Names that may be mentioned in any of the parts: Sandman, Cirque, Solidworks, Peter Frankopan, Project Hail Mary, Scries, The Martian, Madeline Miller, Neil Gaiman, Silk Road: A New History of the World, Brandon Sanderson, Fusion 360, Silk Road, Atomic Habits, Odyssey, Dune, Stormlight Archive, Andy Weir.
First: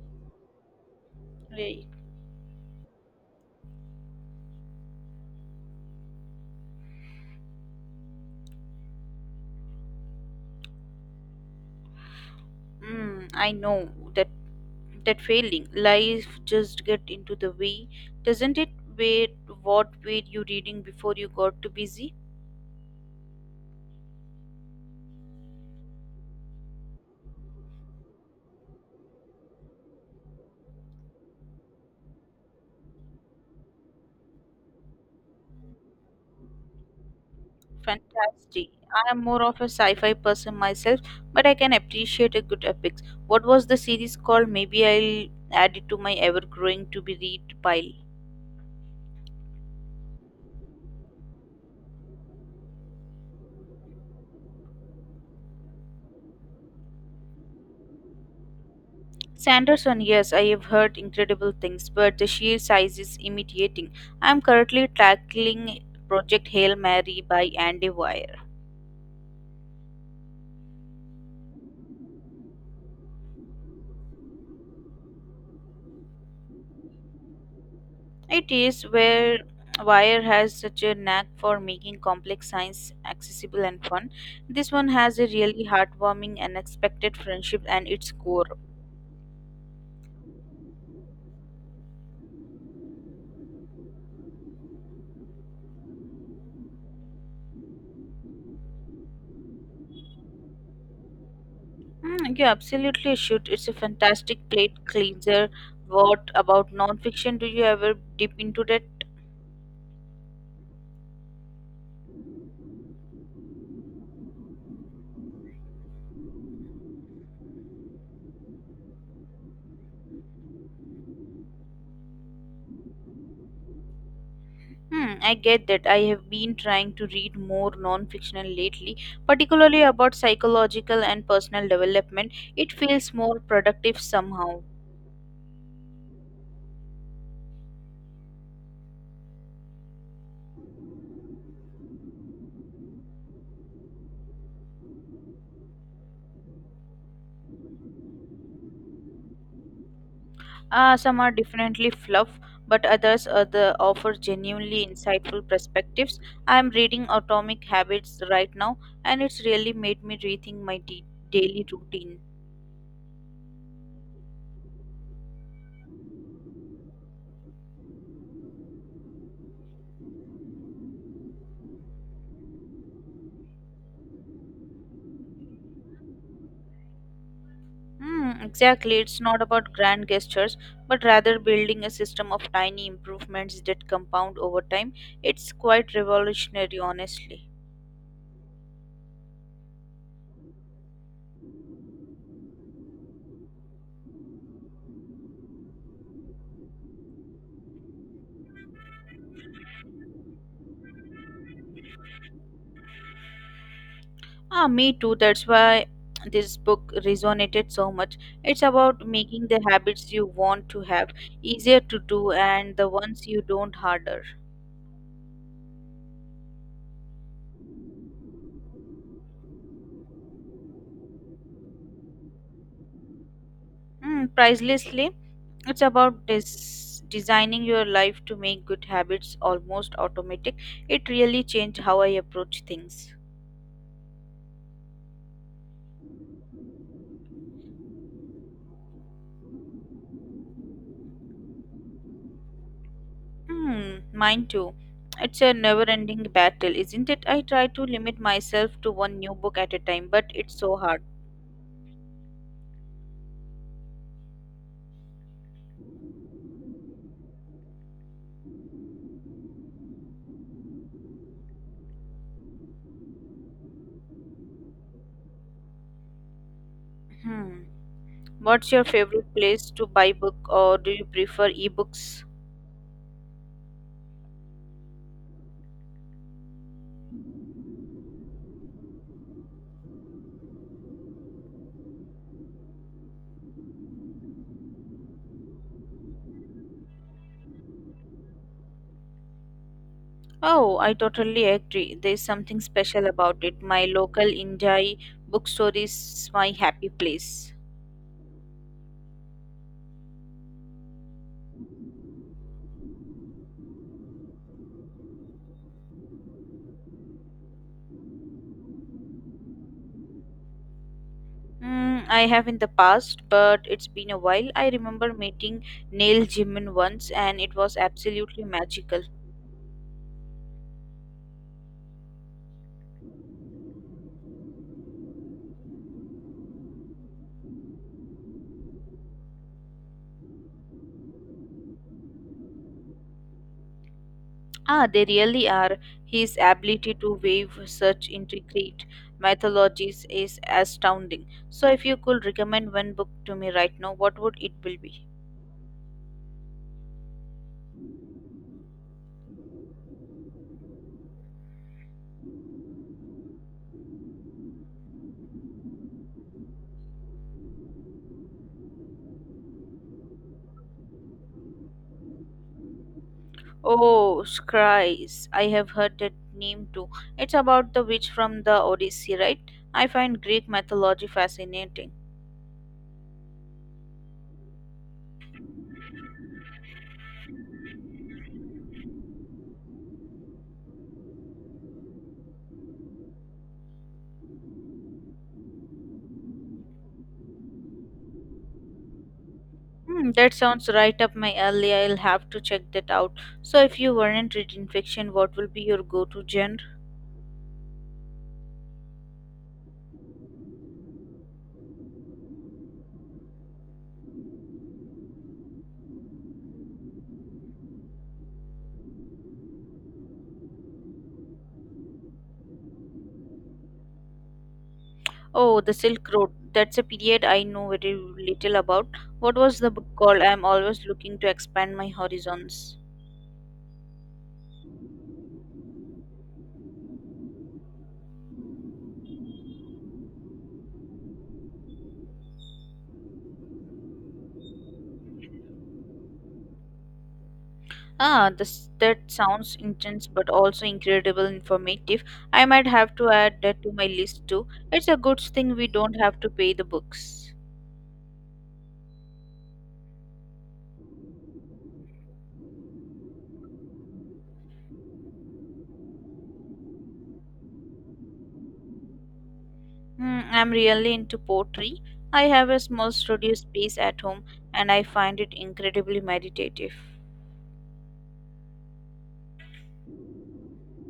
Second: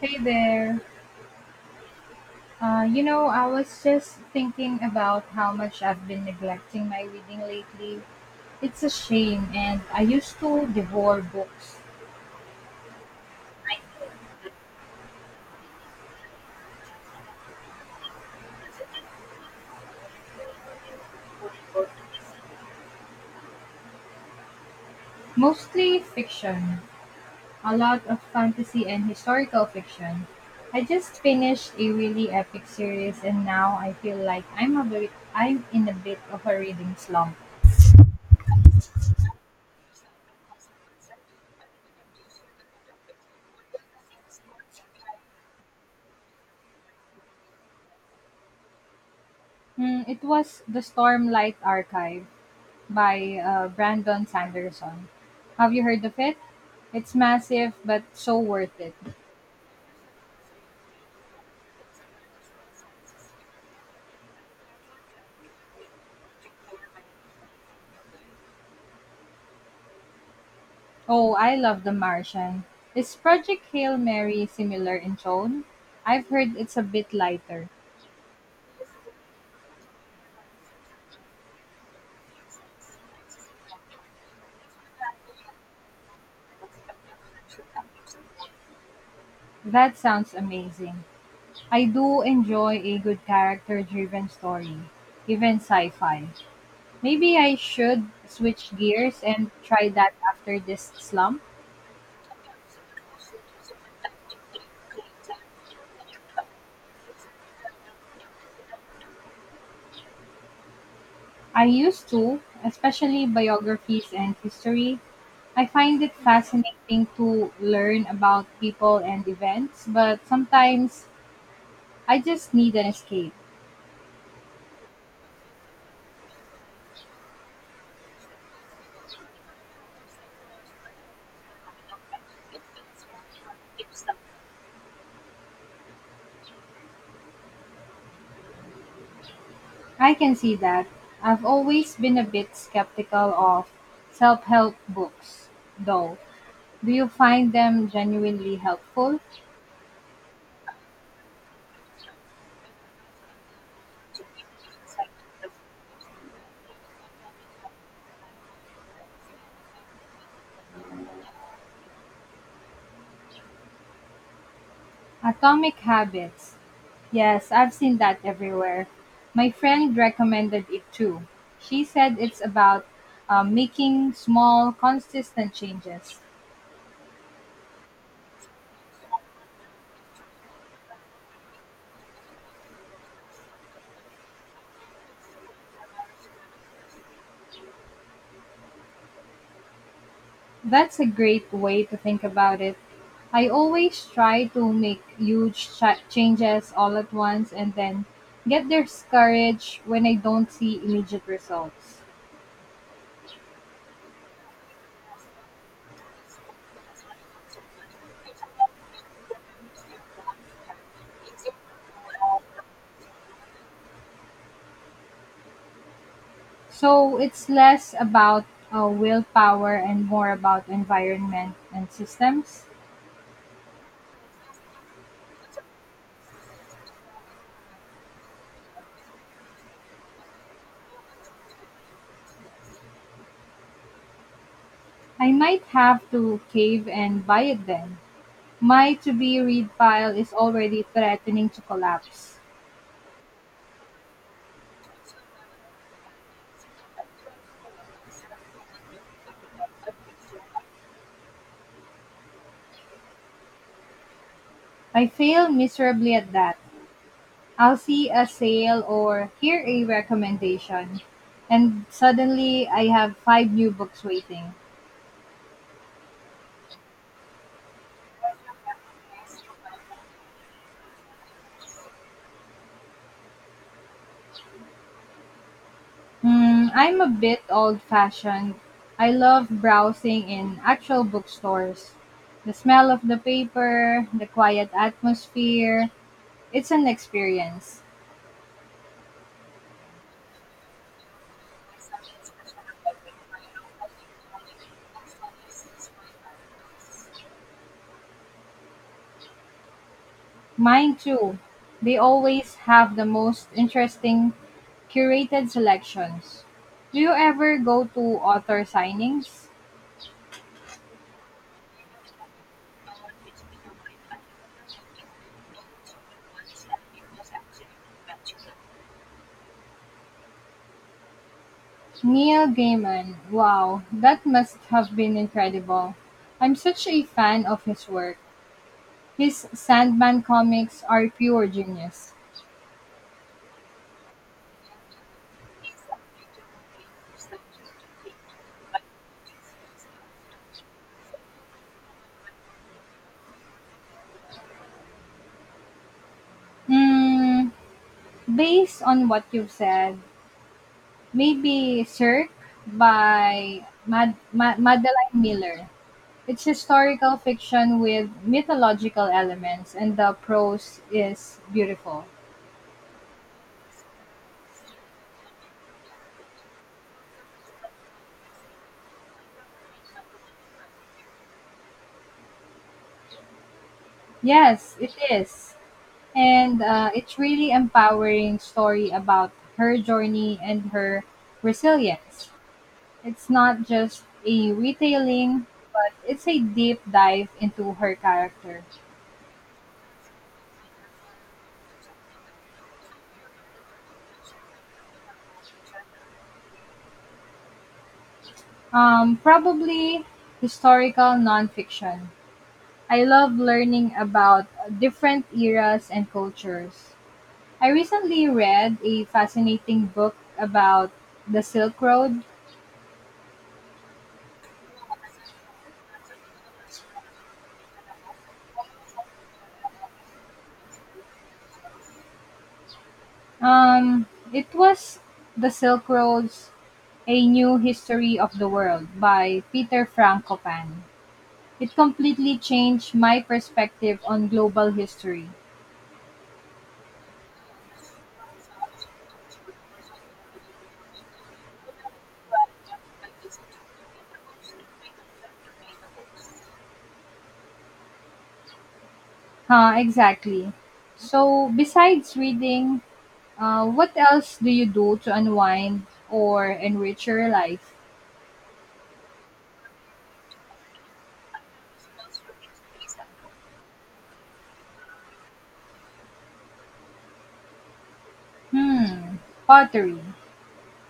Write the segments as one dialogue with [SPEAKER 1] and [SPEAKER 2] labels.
[SPEAKER 1] Hey there.
[SPEAKER 2] Like,
[SPEAKER 1] I was just thinking about how much I've been neglecting my reading lately. It's a shame, and I used to devour books,
[SPEAKER 2] mm, I know that that failing life just get into the way, doesn't it? Wait, what were you reading before you got too busy?
[SPEAKER 1] mostly fiction, a lot of fantasy and historical fiction. I just finished a really epic series, and now I feel like I'm in a bit of a reading slump.
[SPEAKER 2] Fantastic. I am more of a sci-fi person myself, but I can appreciate a good epics. What was the series called? Maybe I'll add it to my ever-growing to-be-read pile.
[SPEAKER 1] Hmm, it was the Stormlight Archive. By Brandon Sanderson. Have you heard of it? It's massive, but so worth it.
[SPEAKER 2] Sanderson, yes, I have heard incredible things, but the sheer size is intimidating. I am currently tackling Project Hail Mary by Andy Weir.
[SPEAKER 1] Oh, I love The Martian. Is Project Hail Mary similar in tone? I've heard it's a bit lighter.
[SPEAKER 2] It is where Wire has such a knack for making complex science accessible and fun. This one has a really heartwarming and unexpected friendship and its core.
[SPEAKER 1] That sounds amazing. I do enjoy a good character driven story, even sci fi. Maybe I should switch gears and try that after this slump.
[SPEAKER 2] Mm, you absolutely should. It's a fantastic plate cleanser. What about nonfiction? Do you ever dip into that?
[SPEAKER 1] I used to, especially biographies and history, I find it fascinating to learn about people and events, but sometimes I just need an escape.
[SPEAKER 2] Hmm, I get that. I have been trying to read more non-fictional lately, particularly about psychological and personal development. It feels more productive somehow.
[SPEAKER 1] I can see that. I've always been a bit skeptical of self help books, though. Do you find them genuinely helpful?
[SPEAKER 2] Some are definitely fluff, but others, the offer genuinely insightful perspectives. I am reading Atomic Habits right now, and it's really made me rethink my daily routine.
[SPEAKER 1] Atomic Habits. Yes, I've seen that everywhere. My friend recommended it too. She said it's about making small, consistent changes.
[SPEAKER 2] Hmm, exactly. It's not about grand gestures, but rather building a system of tiny improvements that compound over time. It's quite revolutionary, honestly.
[SPEAKER 1] That's a great way to think about it. I always try to make huge changes all at once and then get discouraged when I don't see immediate results.
[SPEAKER 2] Ah, me too. That's why this book resonated so much. It's about making the habits you want to have easier to do and the ones you don't harder.
[SPEAKER 1] So it's less about willpower and more about environment and systems.
[SPEAKER 2] Mm, pricelessly, it's about designing your life to make good habits almost automatic. It really changed how I approach things.
[SPEAKER 1] I might have to cave and buy it then. My to be read file is already threatening to collapse.
[SPEAKER 2] Hmm, mine too. It's a never ending battle, isn't it? I try to limit myself to one new book at a time, but it's so hard.
[SPEAKER 1] I fail miserably at that. I'll see a sale or hear a recommendation, and suddenly I have five new books waiting.
[SPEAKER 2] Hmm. What's your favorite place to buy book or do you prefer ebooks?
[SPEAKER 1] Mm, I'm a bit old fashioned. I love browsing in actual bookstores. The smell of the paper, the quiet atmosphere, it's an experience.
[SPEAKER 2] Oh, I totally agree. There's something special about it. My local Injai bookstore is my happy place.
[SPEAKER 1] Mine too. They always have the most interesting curated selections. Do you ever go to author signings?
[SPEAKER 2] Mm, I have in the past, but it's been a while. I remember meeting Neil Gaiman once, and it was absolutely magical.
[SPEAKER 1] Neil Gaiman: wow, that must have been incredible. I'm such a fan of his work. His Sandman comics are pure genius.
[SPEAKER 2] Ah, they really are. His ability to weave such intricate mythologies is astounding. So, if you could recommend one book to me right now, what would it will be?
[SPEAKER 1] Mm, based on what you've said, maybe Cirque by Madeline Miller. It's historical fiction with mythological elements, and the prose is beautiful.
[SPEAKER 2] Oh, Scries. I have heard that name too. It's about the witch from the Odyssey, right? I find Greek mythology fascinating.
[SPEAKER 1] Yes, it is. And it's really empowering story about her journey and her resilience. It's not just a retelling, but it's a deep dive into her character.
[SPEAKER 2] Hmm, that sounds right up my alley. I'll have to check that out. So, if you weren't reading fiction, what will be your go to genre?
[SPEAKER 1] Probably historical nonfiction. I love learning about different eras and cultures. I recently read a fascinating book about the Silk Road.
[SPEAKER 2] Oh, the Silk Road. That's a period I know very little about. What was the book called? I'm always looking to expand my horizons.
[SPEAKER 1] Um, it was the Silk Road's A New History of the World by Peter Frankopan. It completely changed my perspective on global history.
[SPEAKER 2] Ah, this, that sounds intense but also incredible informative. I might have to add that to my list too. It's a good thing we don't have to pay the books.
[SPEAKER 1] Huh, exactly. So, besides reading, what else do you do to unwind or enrich your life?
[SPEAKER 2] Hmm, I'm really into pottery. I have a small studio space at home and I find it incredibly meditative.
[SPEAKER 1] Hmm, pottery.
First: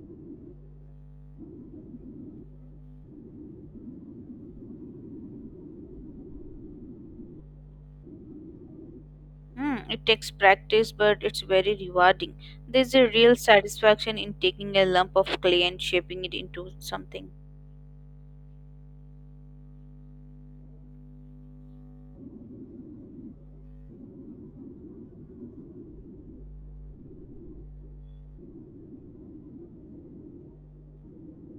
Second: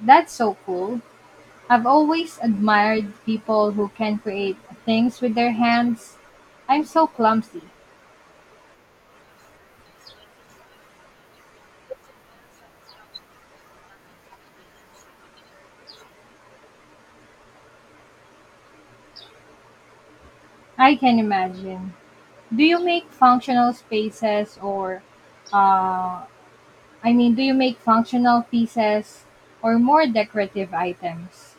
[SPEAKER 1] That's so cool. I've always admired people who can create things with their hands. I'm so clumsy.
[SPEAKER 2] Hmm, it takes practice but it's very rewarding. There's a real satisfaction in taking a lump of clay and shaping it into something.
[SPEAKER 1] I can imagine. Do you make functional spaces or uh, do you make functional pieces or more decorative items?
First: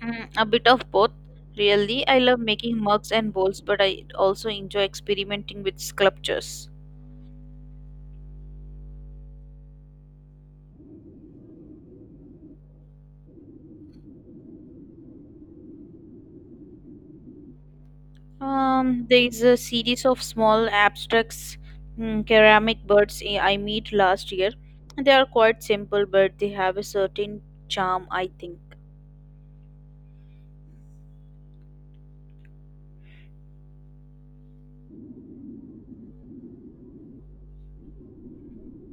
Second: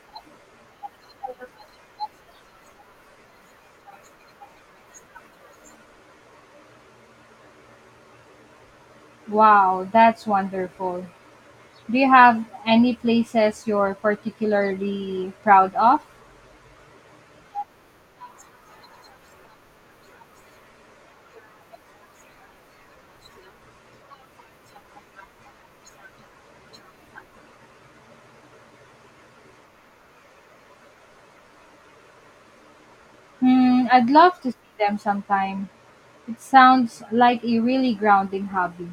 [SPEAKER 2] Mm, a bit of both, really. I love making mugs and bowls, but I also enjoy experimenting with sculptures.
[SPEAKER 1] Wow, that's wonderful. Do you have any places you're particularly proud of?
[SPEAKER 2] There is a series of small abstracts, mm, ceramic birds I made last year. They are quite simple, but they have a certain charm, I think.
[SPEAKER 1] Hmm, I'd love to see them sometime. It sounds like a really grounding hobby.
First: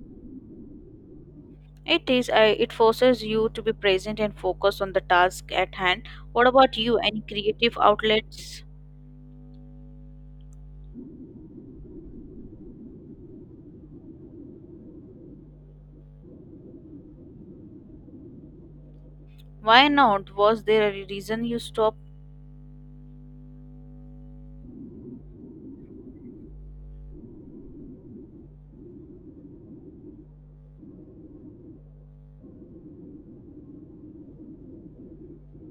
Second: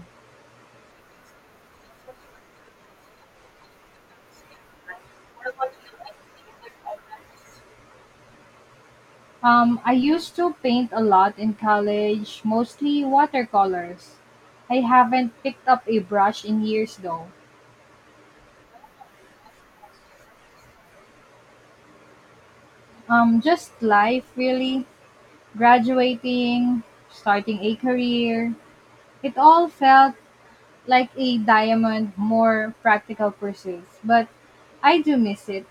[SPEAKER 2] It is. I It forces you to be present and focus on the task at hand. What about you? Any creative outlets?
[SPEAKER 1] I used to paint a lot in college, mostly watercolors. I haven't picked up a brush in years though.
[SPEAKER 2] Why not? Was there a reason you stopped?
[SPEAKER 1] Just life really. Graduating, starting a career. It all felt like a diamond, more practical pursuits. But I do miss it.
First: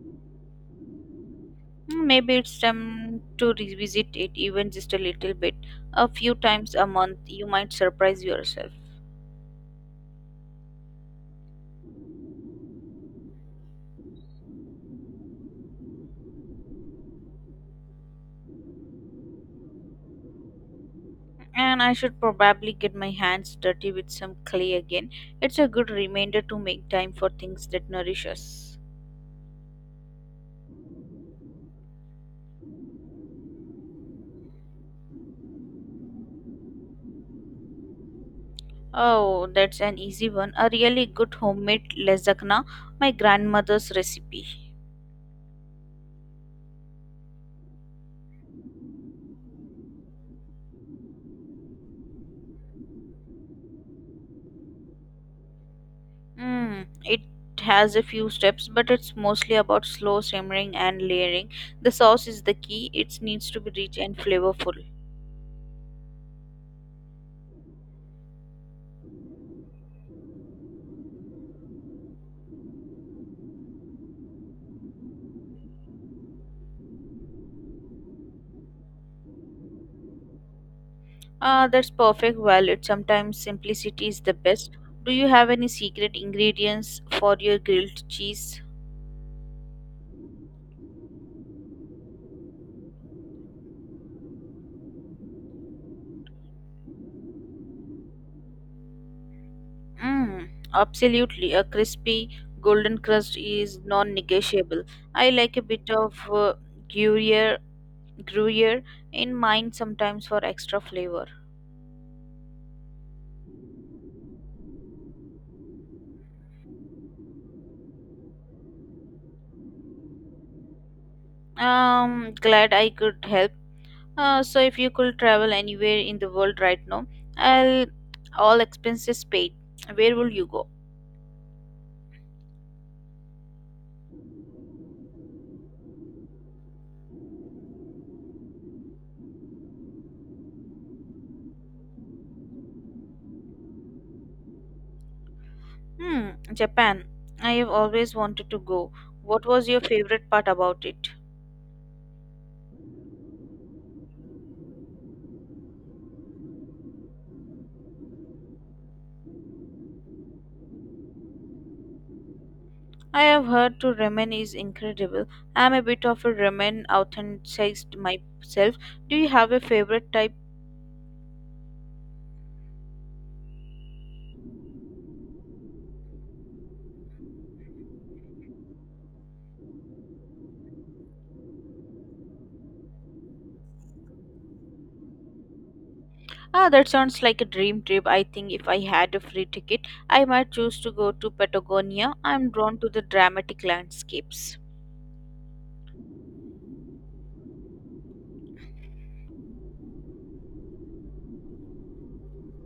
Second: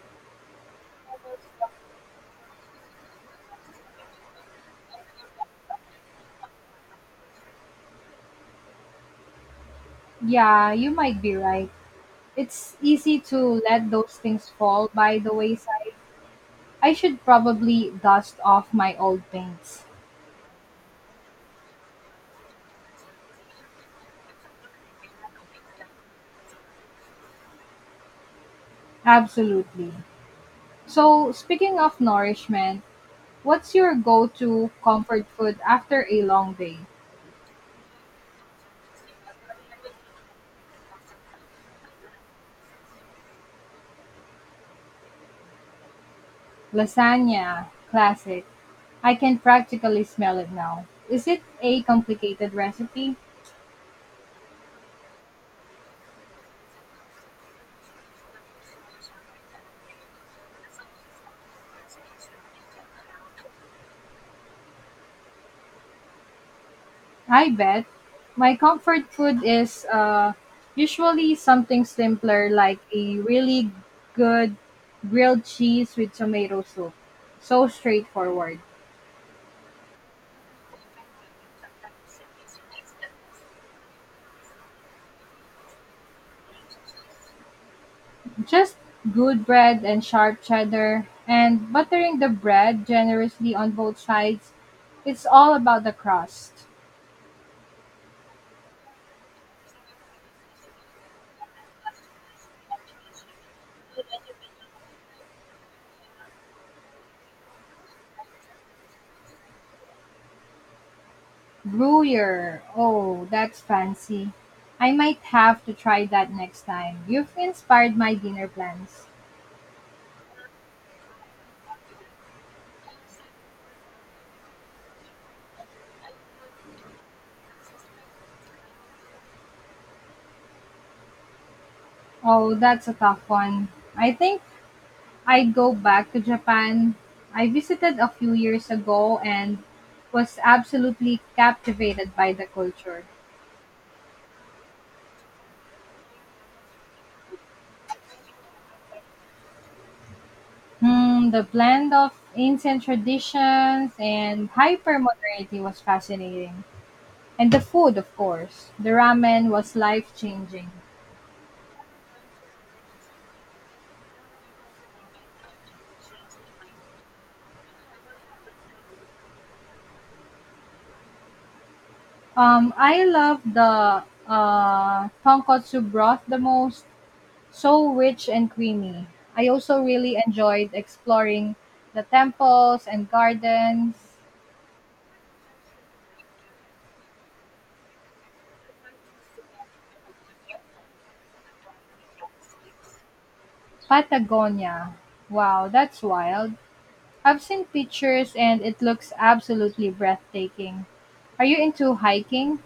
[SPEAKER 2] Hmm, maybe it's time to revisit it even just a little bit. A few times a month, you might surprise yourself.
[SPEAKER 1] Yeah, you might be right. It's easy to let those things fall by the wayside. I should probably dust off my old paints.
[SPEAKER 2] And I should probably get my hands dirty with some clay again. It's a good reminder to make time for things that nourish us.
[SPEAKER 1] Absolutely. So, speaking of nourishment, what's your go to comfort food after a long day?
[SPEAKER 2] Oh, that's an easy one. A really good homemade lasagna, my grandmother's recipe.
[SPEAKER 1] Lasagna, classic. I can practically smell it now. Is it a complicated recipe?
[SPEAKER 2] Mm, it has a few steps, but it's mostly about slow simmering and layering. The sauce is the key, it needs to be rich and flavorful.
[SPEAKER 1] I bet. My comfort food is usually something simpler like a really good grilled cheese with tomato soup. So straightforward.
[SPEAKER 2] Ah, that's perfect. Violet. Sometimes simplicity is the best. Do you have any secret ingredients for your grilled cheese?
[SPEAKER 1] Just good bread and sharp cheddar and buttering the bread generously on both sides. It's all about the crust.
[SPEAKER 2] Mm, absolutely. A crispy golden crust is non-negotiable. I like a bit of gruyere, gruyere in mine sometimes for extra flavor.
[SPEAKER 1] Gruyere. Oh, that's fancy. I might have to try that next time. You've inspired my dinner plans.
[SPEAKER 2] Glad I could help. So if you could travel anywhere in the world right now, I'll all expenses paid. Where will you go?
[SPEAKER 1] Oh, that's a tough one. I think I'd go back to Japan. I visited a few years ago and was absolutely captivated by the culture.
[SPEAKER 2] Hmm, Japan. I have always wanted to go. What was your favorite part about it?
[SPEAKER 1] Hmm, the blend of ancient traditions and hypermodernity was fascinating. And the food, of course. The ramen was life changing.
[SPEAKER 2] I have heard to ramen is incredible. I am a bit of a ramen enthusiast myself. Do you have a favorite type?
[SPEAKER 1] I love the tonkotsu broth the most, so rich and creamy. I also really enjoyed exploring the temples and gardens.
[SPEAKER 2] Ah, that sounds like a dream trip. I think if I had a free ticket, I might choose to go to Patagonia. I am drawn to the dramatic landscapes.
[SPEAKER 1] Patagonia. Wow, that's wild. I've seen pictures and it looks absolutely breathtaking. Are you into hiking?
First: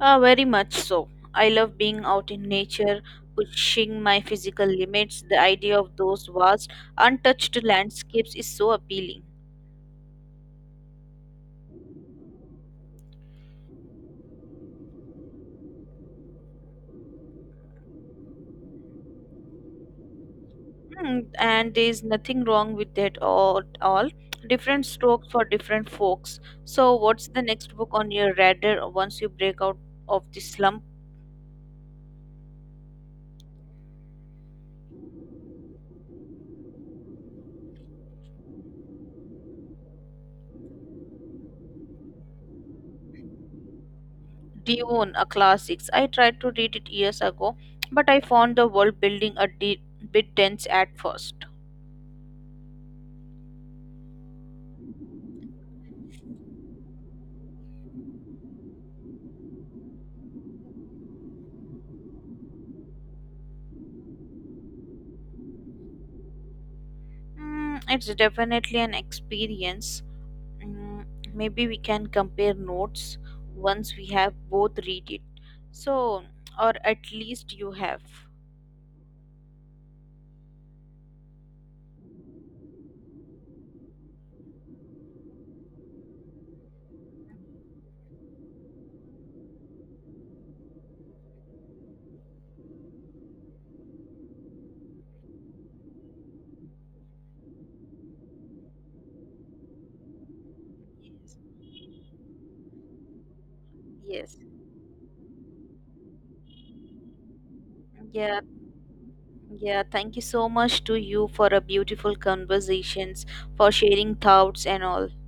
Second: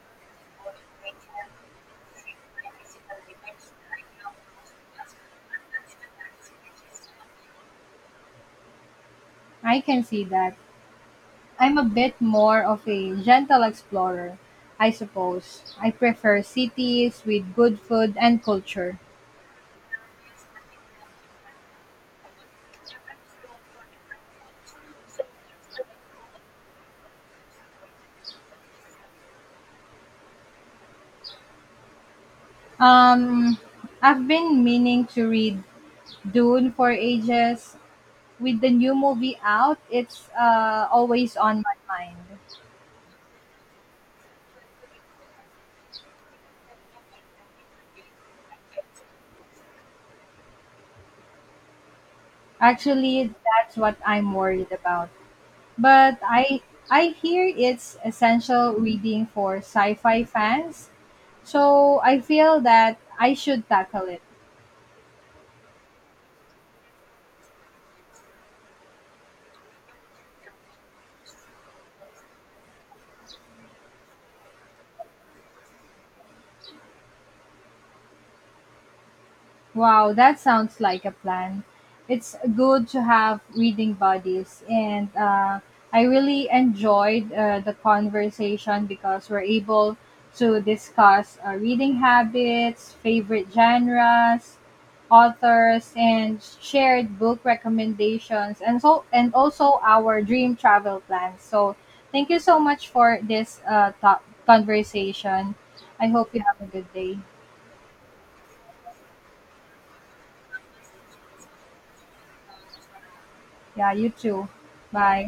[SPEAKER 2] Very much so. I love being out in nature, pushing my physical limits. The idea of those vast, untouched landscapes is so appealing.
[SPEAKER 1] I can see that. I'm a bit more of a gentle explorer, I suppose. I prefer cities with good food and culture.
[SPEAKER 2] Mm, and there is nothing wrong with that all, at all. Different strokes for different folks. So, what's the next book on your radar once you break out of the slump?
[SPEAKER 1] Um, I've been meaning to read Dune for ages. With the new movie out, it's always on my mind.
[SPEAKER 2] Dune, a classics. I tried to read it years ago, but I found the world building a bit dense at first.
[SPEAKER 1] Actually, that's what I'm worried about. But I hear it's essential reading for sci-fi fans, so I feel that I should tackle it.
[SPEAKER 2] Mm, it's definitely an experience. Mm, maybe we can compare notes once we have both read it, so, or at least you have.
[SPEAKER 1] Wow, that sounds like a plan. It's good to have reading buddies, and I really enjoyed the conversation because we're able to discuss reading habits, favorite genres, authors, and shared book recommendations, and so and also our dream travel plans. So, thank you so much for this
[SPEAKER 2] Yes.
[SPEAKER 1] conversation. I hope you have a good day.
[SPEAKER 2] Yeah, yeah, thank you so much to you for a beautiful conversations, for
[SPEAKER 1] Yeah, you
[SPEAKER 2] sharing
[SPEAKER 1] too.
[SPEAKER 2] thoughts and all.
[SPEAKER 1] Bye.